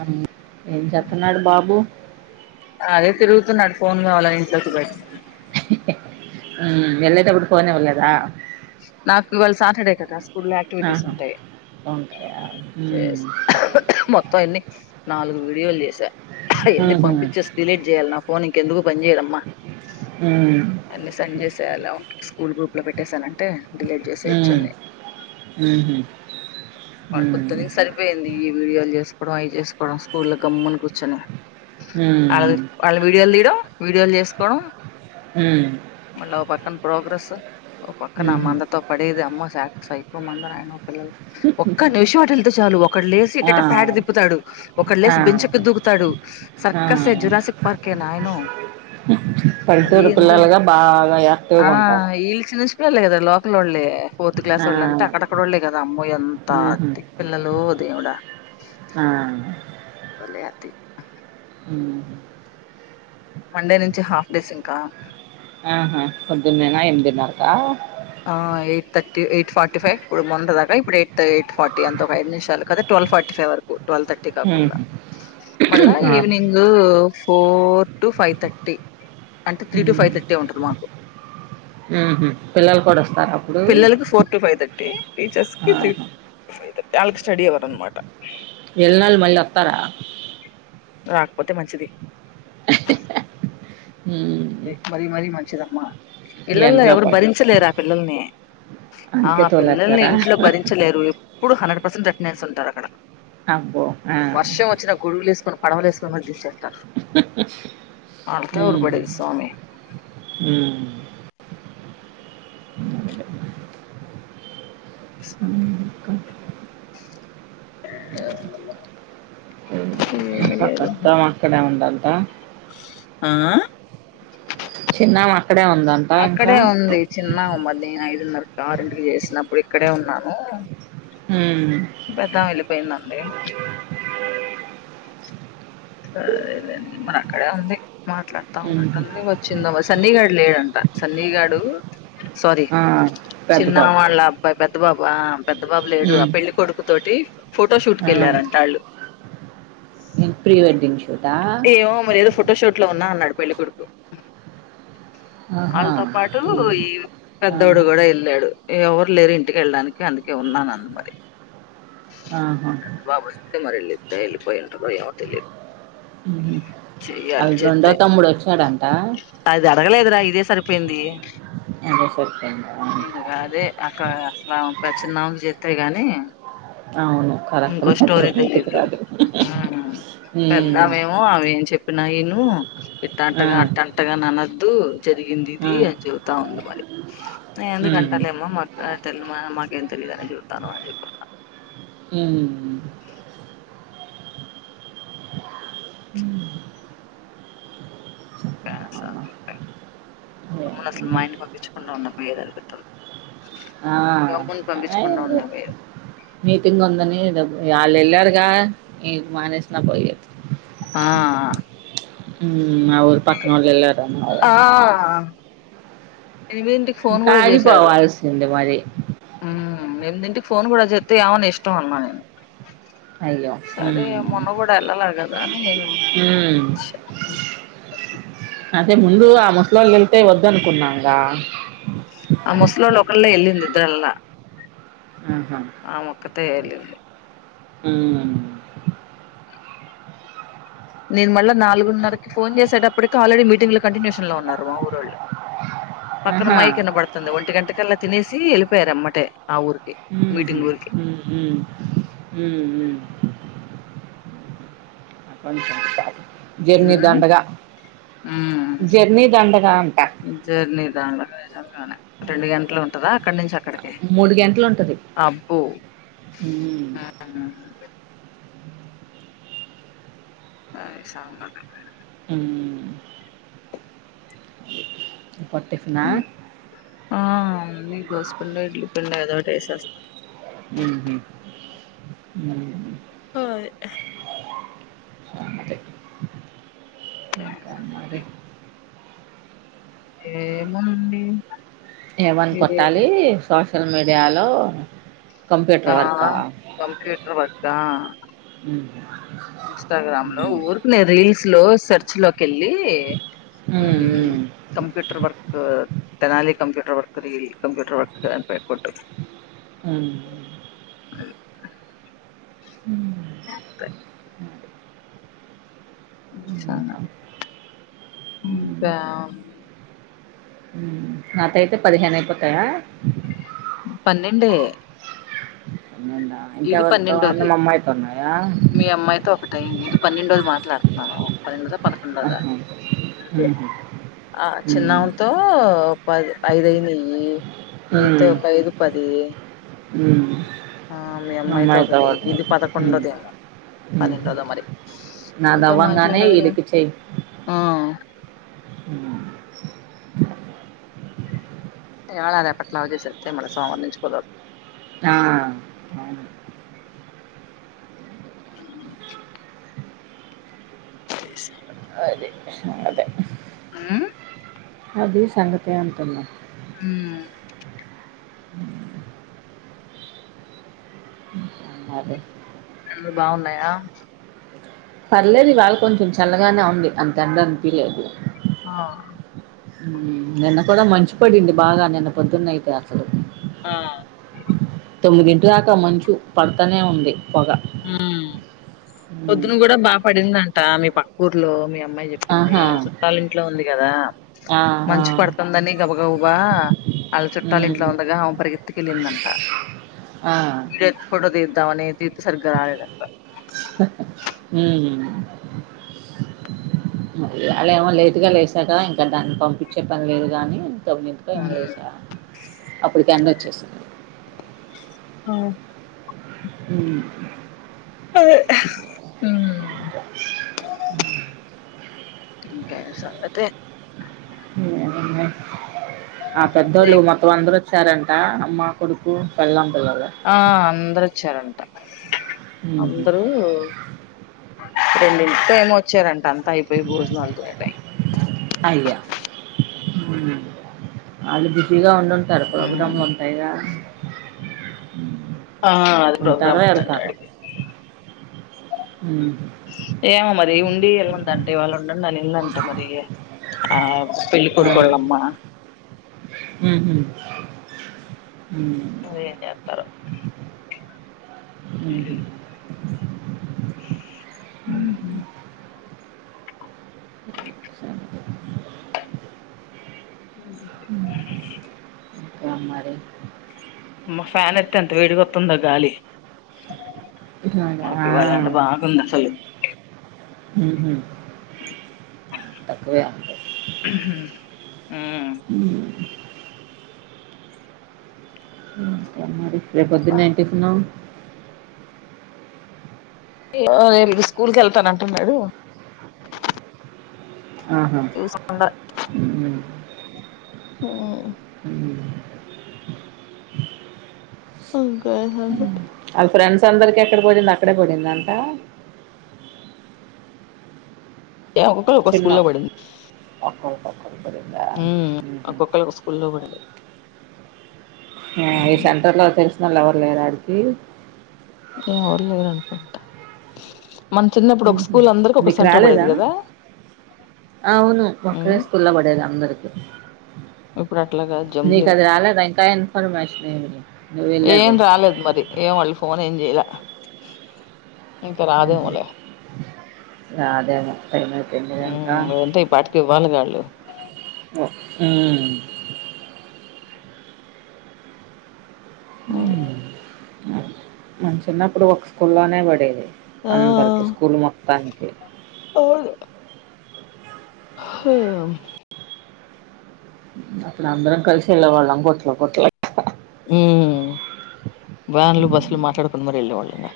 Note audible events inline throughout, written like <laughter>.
అ ఏం చెస్తున్నాడు బాబు తున్నాడ ఫోన్ కావాల నేసి ఇ వెళ్ళతప్పుడు ఫోన్ ఇవ్వలేదా నాకు ఇవాళ్ సాటర్డె కదా స్కూల్ యాక్టివిటీస్ ఆహా, ఉంటాయి ఉంటాయా ఉమ్, మొత్తం ఎన్ని నాలుగు వీడియోలు చేసా ఎన్ని ఉహుం, పంపించేసి డిలీట్ చేయాలి నాకు ఫోనీకెందుకు పని చేదమ్మా ఉమ్, అన్ని సంజేసేయలా స్కూల్ గ్రూప్ లో పెట్టేేశాన్ అంటే డిలీట్ చేసే ఉమ్, వచ్చాలె ఉహుం, మ ఉమ్, పొద్దు సరిపోయింది వీడియోలు చేసుకోవడం అవి చేసుకోవడం స్కూల్ కమ్మున కూర్చొని వాళ్ళ ఉమ్, వాళ్ళ వీడియోలు తీడం వీడియోల్ చేసుకోవడం ఉమ్, మల్ల ఒ పక్కన ప్రోగ్రెస్ ఓ పక్కన ఉహుం. మంద తొ పడేది అమ్మ శాక్ సైకో మందరా నాయన పల్ల ఒక్క నిమిష అటెళ్తే చాలు ఒకడు లేసి ఆ, ఇటట ప్యాడ దిప్పుతాడు ఒకడు ఆ, లేసి బెంచెక్కి దూకుతాడు ఆ. సర్క్కర్సే జురాస్కి పార్కే నాయన మర పల్లెటూరు ఎందుో పిల్లలుగా బాగా ఆ యాక్టివ్గా ఉంటారు ఈల్చి నుంచి ఇక్కడ లేదె లాక్ తిక్కలోల్లె ఫోర్త్ క్లాస్ వొళ్ళంతా ఆ, అక్కడక్కడ వాళ్ళే కదా అమ్మాయి అంత ఉహుం, అతిక్ పిల్లలో దేవుడా ఆ, భలే అతి ఉమ్ మండే నుంచి హాఫ్ డేస్ ఇంకా ఆహా పొద్దున్నేనా ఎనిమిదిన్నారక ఆ eight thirty eight forty five ఇప్పుడు మొన్నటి దాక ఇప్పుడు ఎయిట్ ఎయి ఫార్టీ అంత ఒక ఐదు నిమిషాలు కదా ట్వల్వ్ ఫార్టీ ఫైవ్ వరకు ట్వల్వ్ థర్టీ కాకుండ ఉమ్, మళ్ళా ఆ, evening four to five thirty అంటె త్రీ టు ఫైవ్థర్టీ ఉంటది మాకు ఊహు పిల్లలు కూడా వస్తారు అప్పుడు పిల్లలకు four to five thirty teachers కి త్రీ ఆహా. ఫైవ్ థర్టీ యాల్కు స్టడీహౌర్ అన్నమాట ఎల్లినోలు మళ్ళీ వస్తారా రాకపోతే మంచిది హ మరి మరి మంచిదమ్మ పిల్లల్ని ఎండలో ఎవరు పడి భరించలేరు ఆ పిల్లల్ని, ఆ అందుకే పిల్లల్ని తోలేస్తారా ఇంట్లో భరించలేరు ఎప్పుడు హండ్రెడ్ పర్సెంట్ నేస్ ఉంటారు అక్కడ అబ్బో ఆ. వర్షం వచ్చినా గొడుగులు వేసుకుని పడవలేసు <unintelligible> ఎవరు హ్మ్ పడేది స్వామి హమ్ సా ఉమ్. ఏమీ లేదు మొత్తం అక్కడే ఉండాలి ఆ ఆ చిన్నమా అక్కడే ఉందంట ఇంకా న్నారు కార్ ఇంటికి చేసినప్పుడు ఇక్కడే ఉన్నాను హ్మ్ పోయిందండి సరేలేండి మన అక్కడే ఉంది మాట్లాడుతా ఉమ్. ఉన్నట్టుంది వచ్చింద సన్నీ గాడు లేడంట సన్నీ గాడు సారీ ఆ, పెద్ద చిన్న బాబు వాళ్ళ పెద్ద బాబా పెద్ద బాబు లేడు ఆ ఉమ్. పెళ్లి కొడుకు తోటి ఫొటోషూట్ ఆ. కెళ్ళారంటే వాళ్ళు ఇంక ప్రీ వెడ్డింగ్ షూ ఏవో మరి ఏదో ఫోటోషూట్ ఇంట్లో ఉన్నా అన్నాడు పెళ్లికొడుకు ఆహా. వాళ్ళతో పాటు ఉమ్. ఈ ఆ. పెద్దోడు కూడా వెళ్ళాడు ఎవరు లేరు ఇంటికెళ్ళడానికి అందుకే ఉన్నాను న మరి ఆహా పెద్ద బాబు వస్తే మరి ఇద్దరు ఎల్లిపోయిండ్రో ఏమో తెలియదు ఉమ్. చెయాలి వాళ్ళ రెండో చెప్తే తమ్ముడు వచ్చాడంట అది అడగలేదు రా ఇదే సరిపోయింది అదే సరిపోయిందా పచ్చే నాన్ చేస్తే గానీ అవును కరెక్ట్ తెలీదు <unintelligible> ప్పు నైను ఆ, ఇట్టంటగ అట్టంటగ నన్న దు జరిగింది ఆ, ఇది అని చెబుతా ఉంది మరి నేను ఉమ్, ఎందుకంటా లె అమ్మ మ అంతెల్ మన మాకేం తెలీదని చేయుతాను అని చెప్పన్నా ఉమ్. అమ్మా, అమ్మను అసలు ఏమన్నా. మా ఇంటికి పంపించకుండా ఉన్నా పోయెది అని పిస్తుంది. ఆ, ఇంకా అమ్ముని పంపించకుండా ఏదో ఉన్నా పోయదు మీటింగ్ ఉందని ఎదో వాళ్ళు వెళ్ళారుగా నె మానేసిన పోయెది ఆ ఉ ఉమ్ మా ఊర్ పక్కన వెళ్ళారు అంటగా ఆ ఎనిమిదింటికి ఫోన్ కూడా కాలిపోవాల్సింది మరి ఆ ఏదింటికి ఫోన్ కూడా చేత్తె యొమో ని ఇష్టం అన్నా నేను అయ్యో సరె ఉమ్, మొన్న కూడ ఎల్లాగదు ఉన్నె ఏదో ఉమ్. అదే ముందు ఆ ముసలోళ్ళు వెళ్తే వద్దనుకున్నాంగా ఆ ముసలోల్లులో ఒకళ్ళె ఎళ్ళింది ఇద్దరు ఎళ్ళ ఆహ ఒక్కతె వెళ్ళింది. ఉమ్ నేను మళ్ళా నాలుగున్నరకి ఫోన్ చేసేటప్పటికి ఆల్రెడీ మీటింగ్ లో కంటిన్యూషన్ లో ఉన్నారు మా ఊరొళ్ళు పక్కన ఆహా మై కిన్న పడుతుంది ఒ ఒంటి గంటకల్లా తినేసి వెళ్ళిపోయారు ఎమ్మటే ఆ ఊరికి ఉమ్, మీటింగ్ ఊరికి ఉమ్, ఉమ్. హ్మ్ హ్మ్ కొంచెం కాదు జర్నీ దండగా ఆ జర్నీ దండగా అంట జర్నీ దండగా నిజంగానే రెండు గంటలు ఉంటదా అక్కడి నుంచి అక్కడికి మూడు గంటలు ఉంటది అవున సరె సంగ హ్మ్ అంటె నా ఆ ఉంది దోశపిింండ ఇడ్లీ పిండి ఏదో టి వేసేస్తాం ఉహు హాయ్ సంగతి ఏంటి ఇంకా సంగతి మరి ఏమోనండి ఏవన్ కట్టాలీ సో సోషల్ మీడియాలొ ఆ కంప్యూటర్ వర్క్ దా ఇ ఇన్స్టాగ్రామ్ లో ఊరుకినే రీల్స్ లో సర్చ్ లో కెళ్లి ఉమ్ కంప్యూటర్ వర్క్ కు తెనాలి కంప్యూటర్ వర్క్ రీ కంప్యూటర్ వర్క్ అని పె కొట్టు ఉఊ అ అంతే ఇంకా అండి ఇంకేముంది నాకయితే పదిహేను అయిపోతాయా పన్నెండే పన్నెండా ఇది ఇంకెవరితో ఉన్న పన్నెండోది మా అమ్మాయితో ఉన్నాయా మీ అమ్మాయితో ఒకటి ఇది పన్నెండోది మాట్లాడుతున్నాను పన్నెండోదా పదకొండోదా ఆహా! హుహు. ఆ చిన్న హ్మ్. ఆమతో పది ఐదయినాయి నీతో హ్మ్. ఒక ఇదు పది దే హ్మ్. ఆ మీ అమ్మాయితో అమ్మాయి ఒకటి తర్వాత. ఇది హ్మ్. పదకొండోది హ్మ్. పన్నెండోదో మరి ఇంకా నాదవ్వంగానే మాట్లాడారో ఈడికి చెయ్యి. ఆ హ్మ్. ఇవళ రేపట్లా అవి చేసెత్తే మళ్ల సోమవారం నుంచి కుదరరదు ఆ అవును. అవును చేసేయండి ఇంగా అది. అదే. ఆ అది సంగతే అంటున్నా ఉమ్మా అదే ఎండలు బాగున్నాయా పర్లేదు ఇవాల కొంచెం చల్లగానే ఉంది అంత ఎండ అనిపిలేదు ఆ నిన్న కూడా మంచు పడింది బాగా నిన్న పొద్దున్న అయితే ఆ దాక మంచు పడతనే ఉంది పొగ. ఉ హ్మ్. పొద్దున కూడా బాగ పడిందంట మీ పక్క ఊర్లో మీ అమ్మాయి చెప్ ప్పింది ఆహా! వాళ్ళ చుట్టాల ఇంట్లో ఉంది గదా ఆ! ఆ! మంచి పడుతుందని గబ బ వాళ్ళ చుట్టాలు హ్మ్. ఇంట్లో ఉందగా ఆమ పరిగెత్తికి వెళ్ళిందంట ఆ పడదద్దావనేది సర్గరాలదనప హ అలా ఏమో లేదుగా లేసాక ఇంకా దాన్ని పంపించే పని లేదు గాని సబనిందుకో ఏమ మ్ లేసా అప్పటికి అంద వచ్చేస్తున్నా ఆ అ అ ఇకా ఏమో. ఆ పెద్దోళ్ళ మంద వసారంట అమ్మ కొడుకు వెళ్ళం ఆ అందరూ చ్చారంట హుహు. అందరూ రెండింటికి ఏమో వచ్చారంట అంతా అయిపోయి భోజనాలుతోటై అయ్యో మ్మ్ వాళ్ళు బిజీగా ఉండిం టారు మ్ ప్రోగ్రామ్లు ఉంటాయిగా ఆ అది ప్రోగ్రామ్ ఉంటారో, ఉందంట ఆడికి హ్మ్ ఏమో మరి ఉండి ఎల్లొందంటే వాళ్ళు ఉండండి అని ఇంగంట మరి ఆవ్ పెళ్ళి కొడుకు వాళ్ళమ్మ మ్మ్ హు ఇంగేంజేత్తరో అదే హుహు. మ్మ్ హు సరే. మ్ ముదే ఇంకా మరి. మా ఫ్యాన్ ఎత్తే ఎంత వేడికత్తుందో గాలి, హ్మ్. మాకు ఆ! ఇవాళ ఎంత బాగుంది అసలు. హుహు. తక్కువే. మ్మ్ హ్మ్. ఇ రేపొద్దున్నే ఏం టిఫిను ఆ ఇనిపిస్ స్కూల్ కెళ్తాన్న అంటున్నాడు ఆహా చూసకుండ ఉమ్, హుమ్ ఉమ్. ఇంకేం లేదు వాళ్ళ ఫ్రెండ్స్ అందరికి ఎక్కడ పడింది అక్కడే పడిందంటా ఏ ఒక్కొక్కల్ ఒక్క స్కూల్లో పడింది ఇంటర్ హమ్ ఒక్కొక్కలకు ఒక్ స్కూల్లో పడింది ఆ ఈ సెంటర్లో తెలిసినోళ్ళు ఎవరు లేరా ఆడికి ఎవరూ లేర్ అనుకుంట నీకు రాలేదా కదా అవును పక్కడే మ్ స్కూల్లా పడేది అందర్ ఇప్పుడు అట్లా గాద్ నీకు జంప్లింగ్ అది రాలేదా ఇంకా ఇన్ఫర్మేషన్ ఏమి నువ్వు ఏం వెళ్ళేది రాలేదు మరి ఏం వాళ్ళు ఫోన్ ఏం చేయలా ఇంక రాద్ ఏమో లే రాదేమో టైం అయిపోయింది గా ఇంకా బాల్ గాళ్ళు హ్మ్ అయి ఉమ్. మన చిన్నప్పుడు ఒక స్కూల్లోనే పడేది ఆ అందరికి స్కూల్ మొత్తానికి హ.. మ్ అప్పుడు అందరం కలిసి ఎల్లే వాళ్ళం గొట్ల కొట్ల ఉమ్ వ్యాన్లు బస్సులు మాట్లాడుకుని మరి ఎల్లేవాళ్ళం గా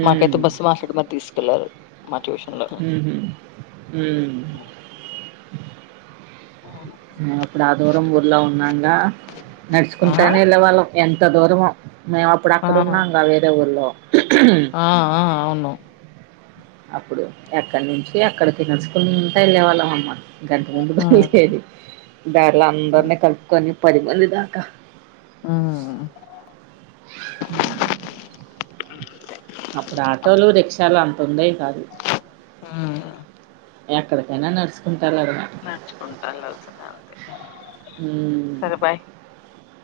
ఉమ్, మాకయితే బస్ మార్షెడ్ మర్ తీస్ తేలదు మ హు హుమ్ హ్మ్ హు అప్పుడు ఆ దూరం ఊర్లో ఉన్నాంగా ఆ నడుచుకుంటానే వెళ్ళేవాళ్ళం ఎంత దూరమో మేం అప్పుడు ఆ అక్కడ ఉన్నాం గా వేరే ఊరిలో ఆ ఆ అవును అప్పుడు ఎక్కడి నుంచి ఎక్కడకి నచుకుంటా వెళ్ళే వాళ్ళం అనమా గంట ముందు హ్మ్ బయల్దేరి దారిలో అందరినీ కలుపుకొని పది మంది దాకా హ్మ్ హ తొందై ఆ ఎక్కడికైనా నడుసుకున్ నడుచుకుంట వెళ్లాల్సిందే అంతే ఉమ్. సరే బాయ్